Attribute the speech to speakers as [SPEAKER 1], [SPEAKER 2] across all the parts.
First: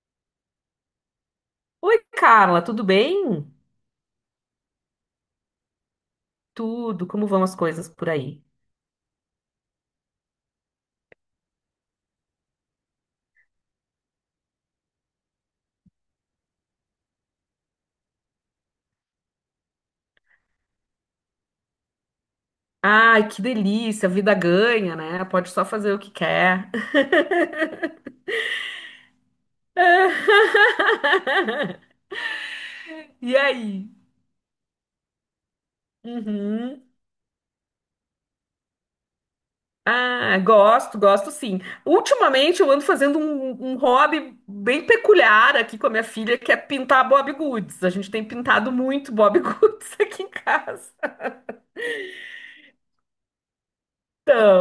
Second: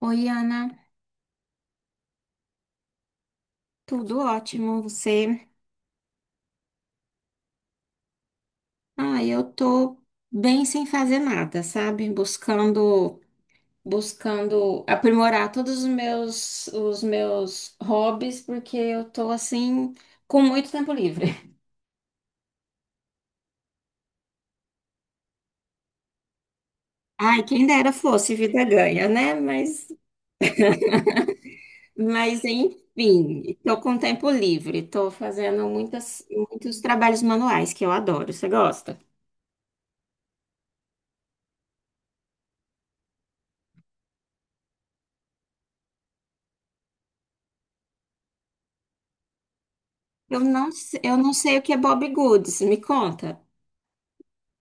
[SPEAKER 1] Oi, Ana,
[SPEAKER 2] Oi, Carla, tudo bem?
[SPEAKER 1] tudo ótimo, você?
[SPEAKER 2] Tudo, como vão as coisas por aí?
[SPEAKER 1] Ah, eu tô bem sem fazer nada, sabe? Buscando aprimorar os meus hobbies, porque eu tô assim com muito tempo livre.
[SPEAKER 2] Ai, que delícia, a vida ganha, né? Pode só fazer o que quer.
[SPEAKER 1] Ai, quem dera fosse, vida ganha, né? Mas
[SPEAKER 2] E
[SPEAKER 1] enfim, tô
[SPEAKER 2] aí?
[SPEAKER 1] com tempo livre, tô fazendo muitos
[SPEAKER 2] Uhum.
[SPEAKER 1] trabalhos manuais que eu adoro. Você gosta?
[SPEAKER 2] Ah, gosto, gosto sim. Ultimamente eu ando fazendo um hobby bem peculiar aqui com a minha filha, que é pintar Bob Goods. A gente tem pintado muito Bob Goods aqui em casa.
[SPEAKER 1] Eu não sei o que é Bob Goods, me conta.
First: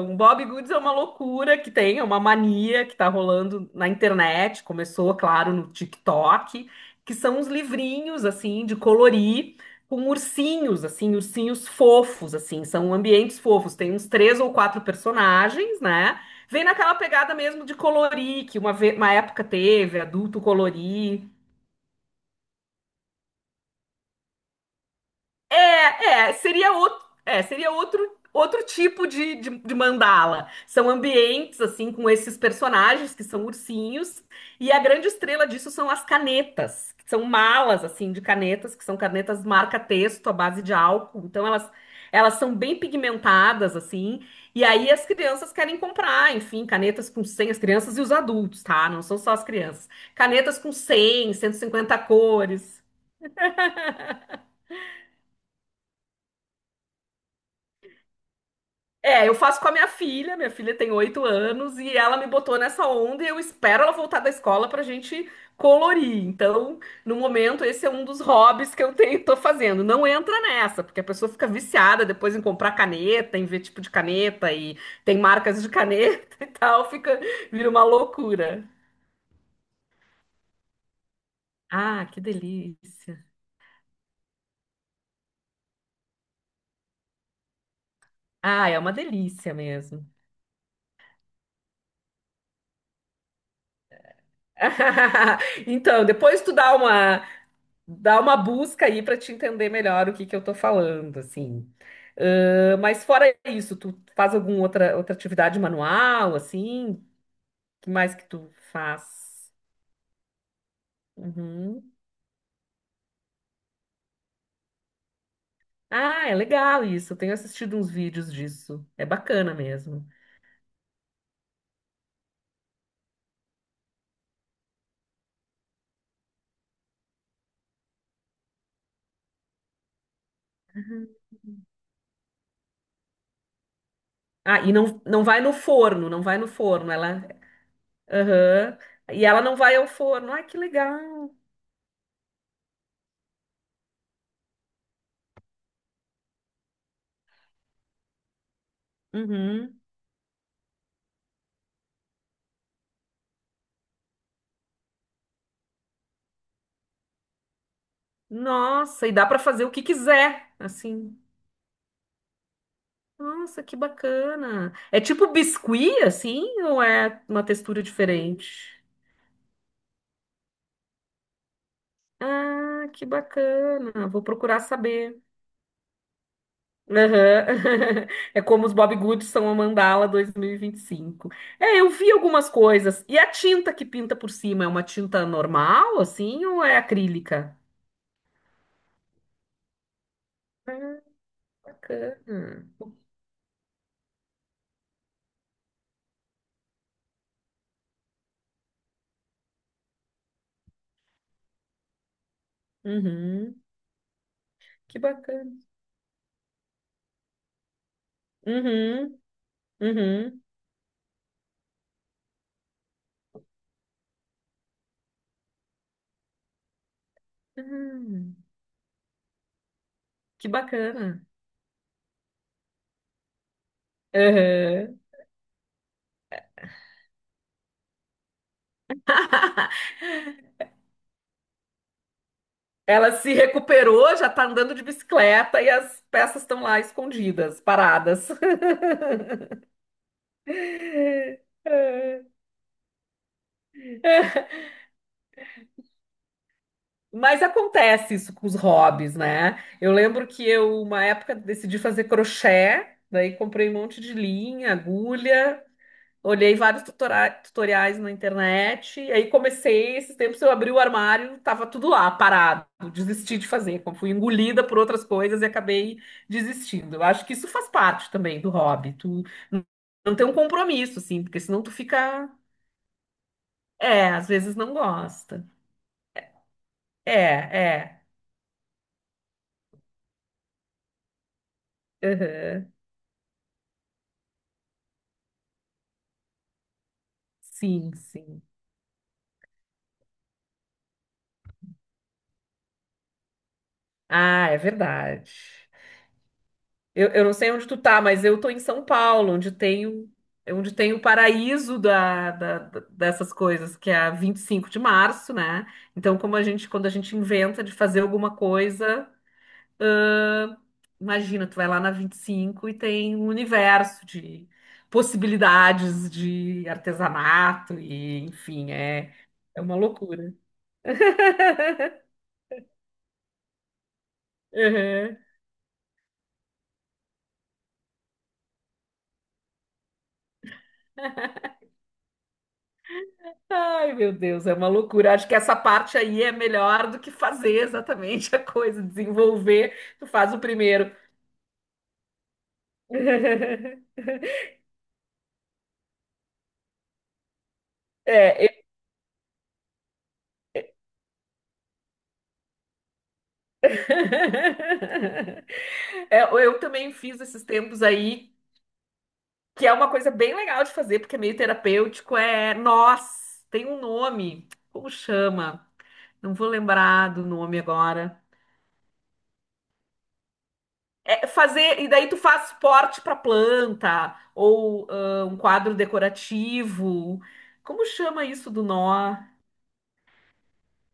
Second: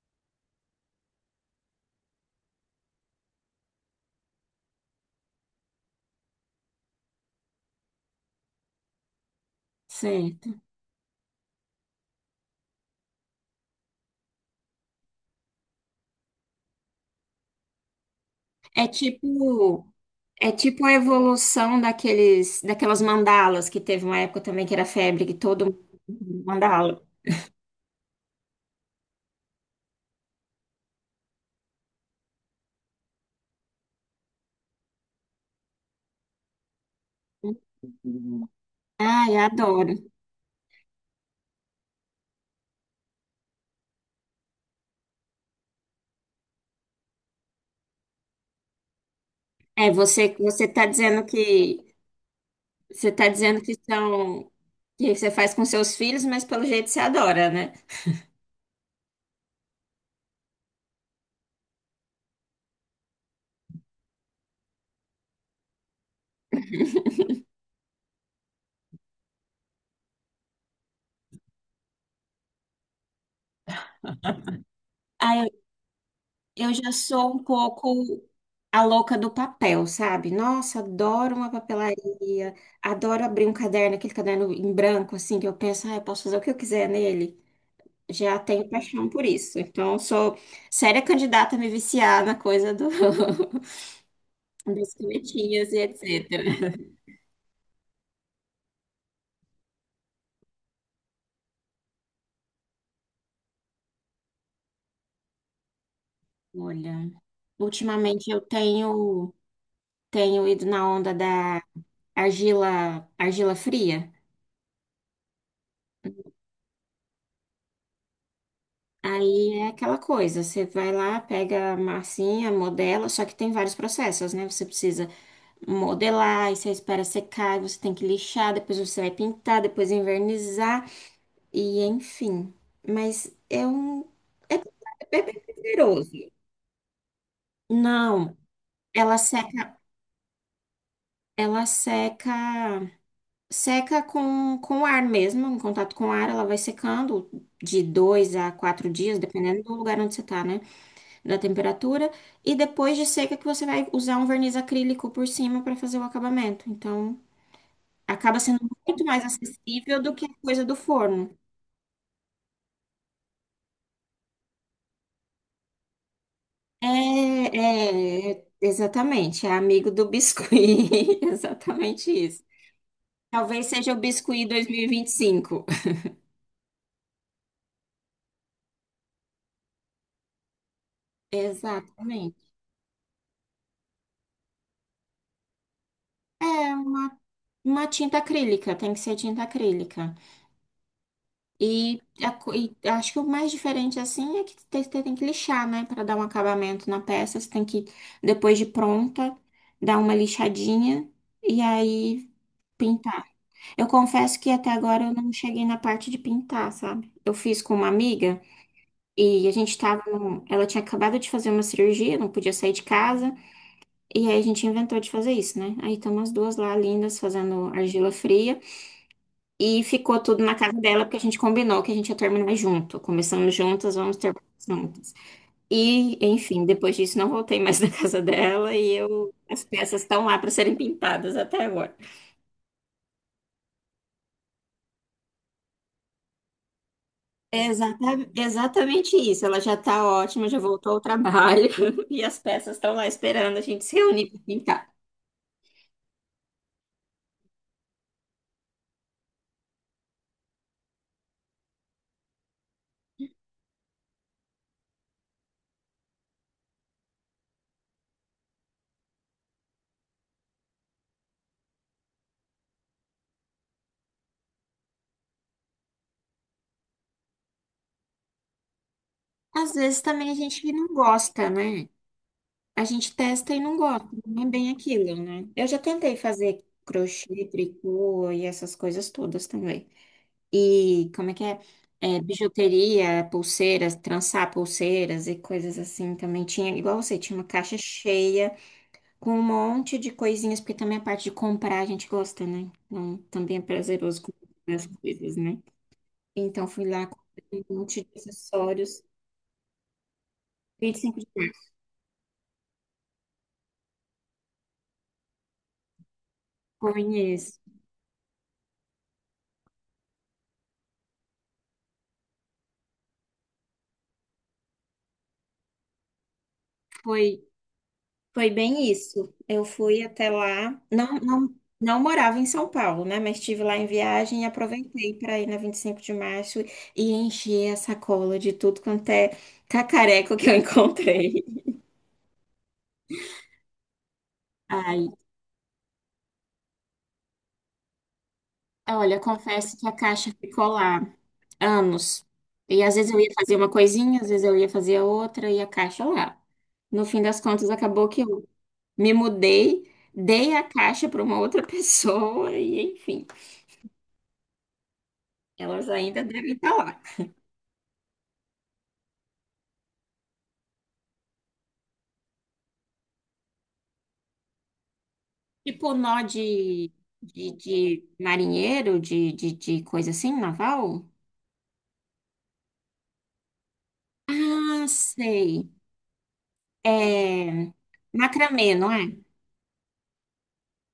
[SPEAKER 2] Um Bob Goods é uma loucura que tem, é uma mania que está rolando na internet, começou, claro, no TikTok, que são uns livrinhos, assim, de colorir, com
[SPEAKER 1] Certo.
[SPEAKER 2] ursinhos, assim, ursinhos fofos, assim, são ambientes fofos, tem uns três ou quatro personagens, né? Vem naquela pegada mesmo de colorir, que
[SPEAKER 1] É
[SPEAKER 2] uma época
[SPEAKER 1] tipo,
[SPEAKER 2] teve, adulto
[SPEAKER 1] é tipo a
[SPEAKER 2] colorir.
[SPEAKER 1] evolução daquelas mandalas que teve uma época também que era febre, que todo
[SPEAKER 2] É, é,
[SPEAKER 1] mundo
[SPEAKER 2] seria outro,
[SPEAKER 1] mandala.
[SPEAKER 2] é, seria outro, outro tipo de mandala. São ambientes, assim, com esses personagens que são ursinhos, e a grande estrela disso são as canetas, que são malas, assim, de
[SPEAKER 1] Uhum.
[SPEAKER 2] canetas, que são
[SPEAKER 1] Ai,
[SPEAKER 2] canetas
[SPEAKER 1] adoro.
[SPEAKER 2] marca-texto à base de álcool. Então, elas são bem pigmentadas, assim, e aí as crianças querem comprar, enfim, canetas com 100, as crianças e os adultos, tá? Não são só as crianças.
[SPEAKER 1] É, você
[SPEAKER 2] Canetas
[SPEAKER 1] você
[SPEAKER 2] com
[SPEAKER 1] tá dizendo
[SPEAKER 2] cem, cento e
[SPEAKER 1] que
[SPEAKER 2] cinquenta cores.
[SPEAKER 1] você tá dizendo que são que você faz com seus filhos, mas pelo jeito você adora, né?
[SPEAKER 2] É, eu faço com a minha filha tem 8 anos e ela me botou nessa onda e eu espero ela voltar da escola pra gente colorir. Então, no momento, esse é um dos hobbies que eu tenho, tô fazendo. Não entra nessa, porque a pessoa fica viciada depois em comprar caneta, em ver tipo de caneta e tem
[SPEAKER 1] Ah, eu,
[SPEAKER 2] marcas de caneta e
[SPEAKER 1] eu já
[SPEAKER 2] tal,
[SPEAKER 1] sou um
[SPEAKER 2] vira uma
[SPEAKER 1] pouco
[SPEAKER 2] loucura.
[SPEAKER 1] a louca do papel, sabe? Nossa, adoro uma
[SPEAKER 2] Ah, que
[SPEAKER 1] papelaria, adoro
[SPEAKER 2] delícia.
[SPEAKER 1] abrir um caderno, aquele caderno em branco assim que eu penso, ah, eu posso fazer o que eu quiser nele. Já
[SPEAKER 2] Ah,
[SPEAKER 1] tenho
[SPEAKER 2] é uma
[SPEAKER 1] paixão por
[SPEAKER 2] delícia
[SPEAKER 1] isso. Então, eu
[SPEAKER 2] mesmo.
[SPEAKER 1] sou séria candidata a me viciar na dos canetinhas e
[SPEAKER 2] Então, depois
[SPEAKER 1] etc.
[SPEAKER 2] tu dá uma, Dá uma busca aí para te entender melhor o que que eu tô falando, assim. Mas fora isso, tu faz alguma outra atividade manual, assim?
[SPEAKER 1] Olha,
[SPEAKER 2] Que mais que
[SPEAKER 1] ultimamente eu
[SPEAKER 2] tu
[SPEAKER 1] tenho,
[SPEAKER 2] faz?
[SPEAKER 1] tenho ido na onda da
[SPEAKER 2] Uhum.
[SPEAKER 1] argila fria.
[SPEAKER 2] Ah, é legal isso. Eu tenho assistido uns vídeos disso. É bacana
[SPEAKER 1] Aí é aquela
[SPEAKER 2] mesmo.
[SPEAKER 1] coisa, você vai lá, pega a massinha, modela, só que tem vários processos, né? Você precisa modelar, aí você espera secar, aí você tem que lixar, depois você vai pintar, depois envernizar. E enfim, mas é,
[SPEAKER 2] Ah, e não,
[SPEAKER 1] é
[SPEAKER 2] não vai
[SPEAKER 1] bem
[SPEAKER 2] no forno,
[SPEAKER 1] poderoso.
[SPEAKER 2] não vai no forno. Ela.
[SPEAKER 1] Não,
[SPEAKER 2] Aham.
[SPEAKER 1] ela
[SPEAKER 2] E ela não
[SPEAKER 1] seca,
[SPEAKER 2] vai ao forno. Ai, que legal.
[SPEAKER 1] ela seca, seca com ar mesmo, em contato com ar, ela vai secando de dois a quatro dias, dependendo do
[SPEAKER 2] Uhum.
[SPEAKER 1] lugar onde você tá, né? Da temperatura. E depois de seca que você vai usar um verniz acrílico por cima para fazer o acabamento. Então, acaba sendo muito
[SPEAKER 2] Nossa, e
[SPEAKER 1] mais
[SPEAKER 2] dá para fazer o que
[SPEAKER 1] acessível do que a
[SPEAKER 2] quiser,
[SPEAKER 1] coisa do
[SPEAKER 2] assim.
[SPEAKER 1] forno.
[SPEAKER 2] Nossa, que bacana. É tipo biscuit, assim, ou é uma textura diferente?
[SPEAKER 1] Exatamente, é amigo do biscuit, exatamente isso.
[SPEAKER 2] Ah, que
[SPEAKER 1] Talvez seja o
[SPEAKER 2] bacana. Vou
[SPEAKER 1] biscuit
[SPEAKER 2] procurar
[SPEAKER 1] dois mil e vinte e
[SPEAKER 2] saber.
[SPEAKER 1] cinco.
[SPEAKER 2] Aham. É como os Bob Goods são a Mandala 2025. É, eu vi
[SPEAKER 1] Exatamente.
[SPEAKER 2] algumas coisas. E a tinta que pinta por cima é uma tinta normal, assim, ou
[SPEAKER 1] É
[SPEAKER 2] é
[SPEAKER 1] uma,
[SPEAKER 2] acrílica?
[SPEAKER 1] uma tinta acrílica, tem que ser tinta acrílica.
[SPEAKER 2] Ah, bacana.
[SPEAKER 1] E acho que o mais diferente assim é que você tem que lixar, né, para dar um acabamento na peça. Depois de pronta, dar uma lixadinha e aí pintar.
[SPEAKER 2] Uhum.
[SPEAKER 1] Eu confesso que até
[SPEAKER 2] Que
[SPEAKER 1] agora eu não
[SPEAKER 2] bacana.
[SPEAKER 1] cheguei na parte de pintar, sabe? Eu fiz com uma amiga.
[SPEAKER 2] Uhum.
[SPEAKER 1] E a gente tava
[SPEAKER 2] Uhum.
[SPEAKER 1] num... Ela tinha acabado de fazer uma cirurgia, não podia sair de casa. E aí a gente inventou de fazer isso, né? Aí estamos as duas lá, lindas, fazendo argila
[SPEAKER 2] Uhum.
[SPEAKER 1] fria. E ficou tudo
[SPEAKER 2] Que
[SPEAKER 1] na casa dela, porque a
[SPEAKER 2] bacana.
[SPEAKER 1] gente combinou que a gente ia terminar junto. Começamos juntas, vamos terminar
[SPEAKER 2] Aham.
[SPEAKER 1] juntas. E, enfim, depois disso não voltei mais na casa dela. E eu... As peças estão lá para serem pintadas até agora.
[SPEAKER 2] Ela se recuperou, já tá andando de bicicleta e as peças estão lá escondidas, paradas.
[SPEAKER 1] Exatamente isso. Ela já tá ótima, já voltou ao trabalho. E as peças estão lá esperando a gente se reunir para pintar.
[SPEAKER 2] Mas acontece isso com os hobbies, né? Eu lembro que eu, uma época, decidi fazer crochê, daí comprei um monte de linha, agulha. Olhei vários tutoriais na internet, e aí comecei, esses tempos eu abri o armário, tava tudo lá, parado, desisti de fazer, como fui engolida por outras coisas e acabei desistindo. Eu acho que isso faz parte também do hobby, tu n-
[SPEAKER 1] Às vezes
[SPEAKER 2] não tem
[SPEAKER 1] também
[SPEAKER 2] um
[SPEAKER 1] a gente não
[SPEAKER 2] compromisso, assim, porque
[SPEAKER 1] gosta,
[SPEAKER 2] senão tu
[SPEAKER 1] né? A gente testa e não gosta,
[SPEAKER 2] às
[SPEAKER 1] não é
[SPEAKER 2] vezes
[SPEAKER 1] bem
[SPEAKER 2] não
[SPEAKER 1] aquilo,
[SPEAKER 2] gosta.
[SPEAKER 1] né? Eu já tentei fazer
[SPEAKER 2] É,
[SPEAKER 1] crochê,
[SPEAKER 2] é,
[SPEAKER 1] tricô e essas coisas todas também. E como é que é? É,
[SPEAKER 2] aham,
[SPEAKER 1] bijuteria, pulseiras, trançar pulseiras e coisas assim também. Tinha, igual você, tinha uma caixa
[SPEAKER 2] sim, sim.
[SPEAKER 1] cheia com um monte de coisinhas, porque também a parte de comprar a gente gosta, né? Então também é prazeroso
[SPEAKER 2] Ah, é
[SPEAKER 1] comprar as
[SPEAKER 2] verdade.
[SPEAKER 1] coisas, né? Então fui lá,
[SPEAKER 2] Eu não sei
[SPEAKER 1] comprei
[SPEAKER 2] onde
[SPEAKER 1] um
[SPEAKER 2] tu tá,
[SPEAKER 1] monte de
[SPEAKER 2] mas eu tô em São
[SPEAKER 1] acessórios,
[SPEAKER 2] Paulo, é onde tem
[SPEAKER 1] vinte e
[SPEAKER 2] o
[SPEAKER 1] cinco de
[SPEAKER 2] paraíso dessas coisas, que é a 25 de Março, né? Então, quando a
[SPEAKER 1] maio,
[SPEAKER 2] gente
[SPEAKER 1] conheço.
[SPEAKER 2] inventa de fazer alguma coisa, imagina, tu vai lá na 25 e tem um universo de possibilidades de
[SPEAKER 1] Foi,
[SPEAKER 2] artesanato e,
[SPEAKER 1] foi
[SPEAKER 2] enfim,
[SPEAKER 1] bem
[SPEAKER 2] é,
[SPEAKER 1] isso.
[SPEAKER 2] é
[SPEAKER 1] Eu
[SPEAKER 2] uma
[SPEAKER 1] fui até
[SPEAKER 2] loucura.
[SPEAKER 1] lá, não morava em São Paulo, né? Mas estive lá em viagem e aproveitei para ir na 25 de março e encher a sacola de tudo quanto é cacareco que eu encontrei.
[SPEAKER 2] Ai, meu Deus, é uma
[SPEAKER 1] Ai,
[SPEAKER 2] loucura. Acho que essa parte aí é melhor do que fazer exatamente a coisa,
[SPEAKER 1] olha,
[SPEAKER 2] desenvolver.
[SPEAKER 1] confesso que a
[SPEAKER 2] Tu
[SPEAKER 1] caixa
[SPEAKER 2] faz o
[SPEAKER 1] ficou
[SPEAKER 2] primeiro.
[SPEAKER 1] lá anos. E às vezes eu ia fazer uma coisinha, às vezes eu ia fazer outra e a caixa lá. No fim das contas, acabou que
[SPEAKER 2] É,
[SPEAKER 1] eu
[SPEAKER 2] eu...
[SPEAKER 1] me mudei, dei a caixa para uma outra pessoa e, enfim, elas
[SPEAKER 2] É,
[SPEAKER 1] ainda devem
[SPEAKER 2] eu
[SPEAKER 1] estar
[SPEAKER 2] também
[SPEAKER 1] lá.
[SPEAKER 2] fiz esses tempos aí, que é uma coisa bem legal de fazer, porque é meio terapêutico, é nós, tem um nome, como chama?
[SPEAKER 1] Tipo nó
[SPEAKER 2] Não vou lembrar do nome
[SPEAKER 1] de
[SPEAKER 2] agora.
[SPEAKER 1] marinheiro, de coisa assim, naval?
[SPEAKER 2] É fazer, e daí tu faz suporte para planta,
[SPEAKER 1] Ah,
[SPEAKER 2] ou um
[SPEAKER 1] sei.
[SPEAKER 2] quadro
[SPEAKER 1] É
[SPEAKER 2] decorativo. Como chama isso do
[SPEAKER 1] macramê, não é?
[SPEAKER 2] nó?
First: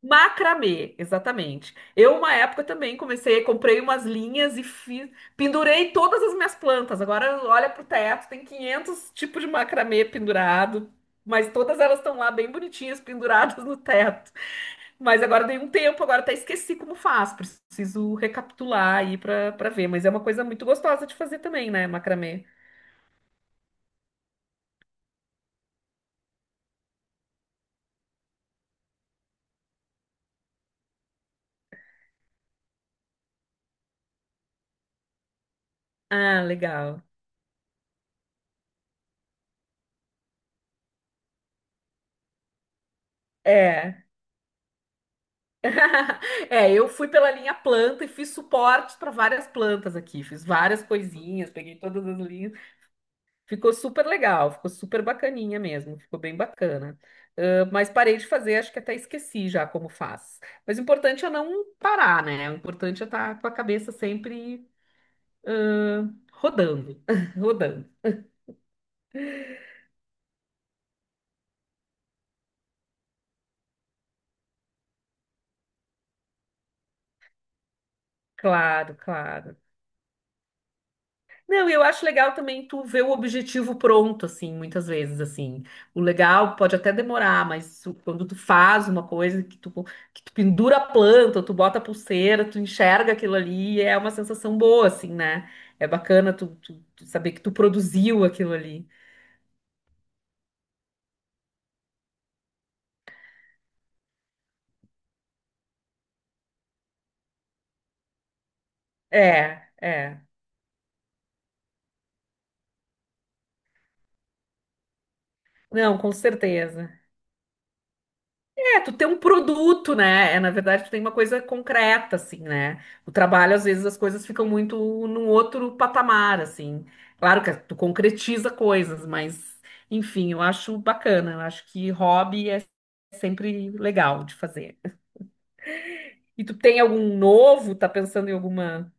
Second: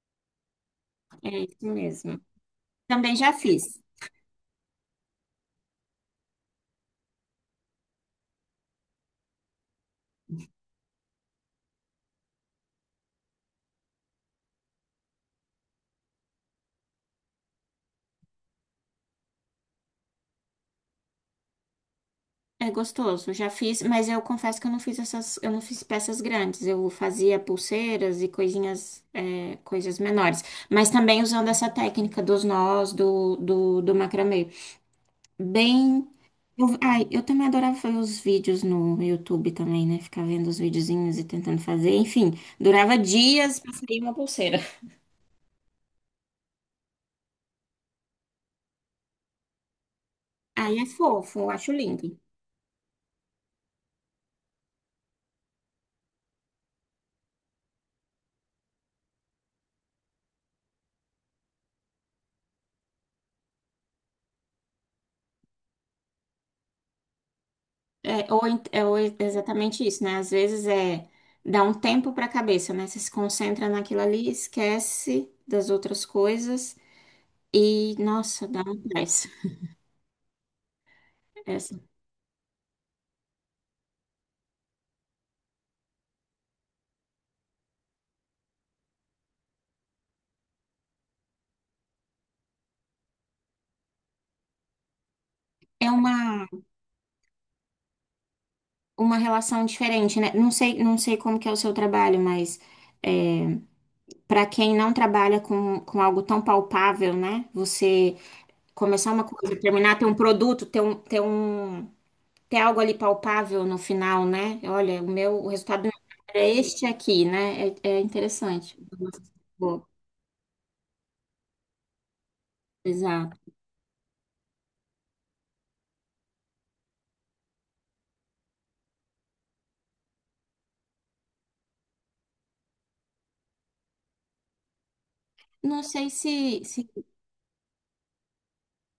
[SPEAKER 2] Macramê,
[SPEAKER 1] É isso
[SPEAKER 2] exatamente. Eu,
[SPEAKER 1] mesmo.
[SPEAKER 2] uma época também
[SPEAKER 1] Também já
[SPEAKER 2] comecei,
[SPEAKER 1] fiz.
[SPEAKER 2] comprei umas linhas e fiz, pendurei todas as minhas plantas. Agora olha pro teto, tem 500 tipos de macramê pendurado, mas todas elas estão lá bem bonitinhas, penduradas no teto. Mas agora dei um tempo, agora até esqueci como faz. Preciso recapitular aí pra, ver. Mas é uma coisa muito gostosa de fazer também, né, macramê?
[SPEAKER 1] É gostoso, já fiz, mas eu confesso que eu não fiz peças grandes, eu fazia pulseiras e coisinhas, é, coisas menores, mas também usando essa técnica dos nós, do macramê. Bem,
[SPEAKER 2] Ah, legal.
[SPEAKER 1] eu também adorava fazer os vídeos no YouTube também, né? Ficar vendo os videozinhos e tentando fazer, enfim, durava dias pra sair
[SPEAKER 2] É.
[SPEAKER 1] uma pulseira.
[SPEAKER 2] É, eu fui pela linha planta e fiz suporte para várias plantas aqui. Fiz
[SPEAKER 1] Aí
[SPEAKER 2] várias
[SPEAKER 1] é fofo, eu
[SPEAKER 2] coisinhas,
[SPEAKER 1] acho
[SPEAKER 2] peguei todas
[SPEAKER 1] lindo.
[SPEAKER 2] as linhas. Ficou super legal, ficou super bacaninha mesmo. Ficou bem bacana. Ah, mas parei de fazer, acho que até esqueci já como faz. Mas o importante é não parar, né? O importante é estar com a cabeça sempre rodando, rodando.
[SPEAKER 1] É ou exatamente isso, né? Às vezes dá um tempo para a cabeça, né? Você se concentra naquilo ali, esquece das outras coisas e, nossa, dá uma
[SPEAKER 2] Claro,
[SPEAKER 1] paz.
[SPEAKER 2] claro. Não, e
[SPEAKER 1] Essa.
[SPEAKER 2] eu acho legal também tu ver o objetivo pronto, assim, muitas vezes, assim. O legal pode até demorar, mas quando tu faz uma coisa que tu pendura a planta, tu bota a pulseira, tu enxerga aquilo ali, é uma sensação boa, assim, né? É
[SPEAKER 1] É
[SPEAKER 2] bacana
[SPEAKER 1] uma,
[SPEAKER 2] tu saber que tu produziu aquilo ali.
[SPEAKER 1] uma relação diferente, né? Não sei como que é o seu trabalho, mas é, para quem não trabalha com algo tão palpável, né? Você começar uma coisa,
[SPEAKER 2] É,
[SPEAKER 1] terminar, ter um
[SPEAKER 2] é.
[SPEAKER 1] produto, tem algo ali palpável no final, né? Olha, o resultado do meu
[SPEAKER 2] Não, com
[SPEAKER 1] trabalho é este
[SPEAKER 2] certeza.
[SPEAKER 1] aqui, né? É, é interessante.
[SPEAKER 2] É, tu tem um
[SPEAKER 1] Boa,
[SPEAKER 2] produto, né? É, na verdade, tu tem uma coisa concreta, assim, né? O
[SPEAKER 1] exato.
[SPEAKER 2] trabalho, às vezes, as coisas ficam muito num outro patamar, assim. Claro que tu concretiza coisas, mas, enfim, eu acho bacana. Eu acho que hobby é sempre legal de fazer.
[SPEAKER 1] Não sei
[SPEAKER 2] E tu
[SPEAKER 1] se,
[SPEAKER 2] tem
[SPEAKER 1] se...
[SPEAKER 2] algum novo? Tá pensando em alguma?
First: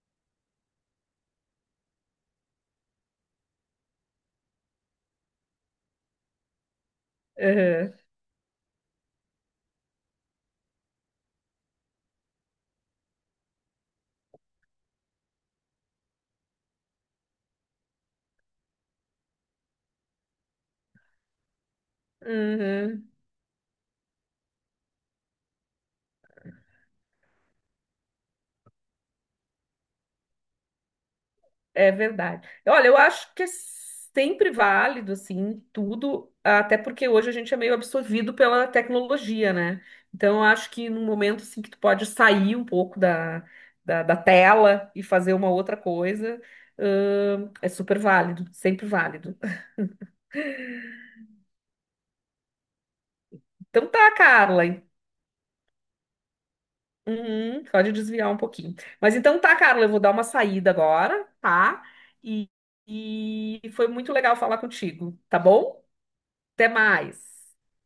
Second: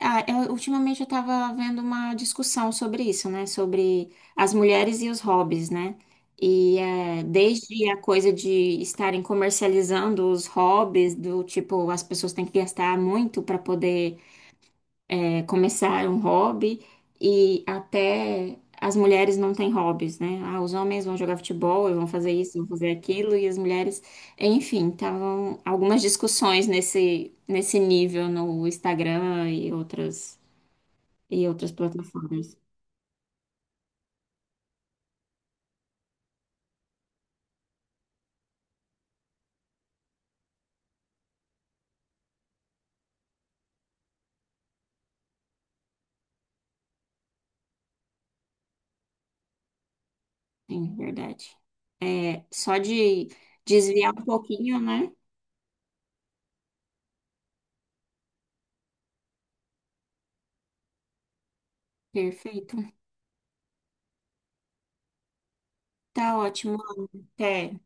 [SPEAKER 1] Ah, ultimamente eu estava vendo uma discussão sobre isso, né? Sobre as mulheres e os hobbies, né? E é, desde
[SPEAKER 2] Aham,
[SPEAKER 1] a coisa de estarem comercializando os hobbies, do tipo, as pessoas têm que gastar muito para poder é, começar um hobby e até as mulheres não têm hobbies, né? Ah, os homens vão jogar futebol, e vão fazer isso, vão fazer
[SPEAKER 2] uhum.
[SPEAKER 1] aquilo, e as mulheres, enfim, estavam algumas discussões nesse nível no Instagram e outras
[SPEAKER 2] É verdade.
[SPEAKER 1] plataformas.
[SPEAKER 2] Olha, eu acho que é sempre válido, assim, tudo, até porque hoje a gente é meio absorvido pela tecnologia, né? Então, eu acho que num momento, assim, que tu pode sair um pouco da, tela e fazer uma outra coisa, é super válido, sempre válido.
[SPEAKER 1] Sim, verdade. É, só de
[SPEAKER 2] Então tá,
[SPEAKER 1] desviar um
[SPEAKER 2] Carla.
[SPEAKER 1] pouquinho, né?
[SPEAKER 2] Uhum, pode desviar um pouquinho. Mas então tá, Carla, eu vou dar uma saída agora, tá? E,
[SPEAKER 1] Perfeito.
[SPEAKER 2] e foi muito legal falar contigo, tá bom?
[SPEAKER 1] Tá
[SPEAKER 2] Até
[SPEAKER 1] ótimo.
[SPEAKER 2] mais.
[SPEAKER 1] Até.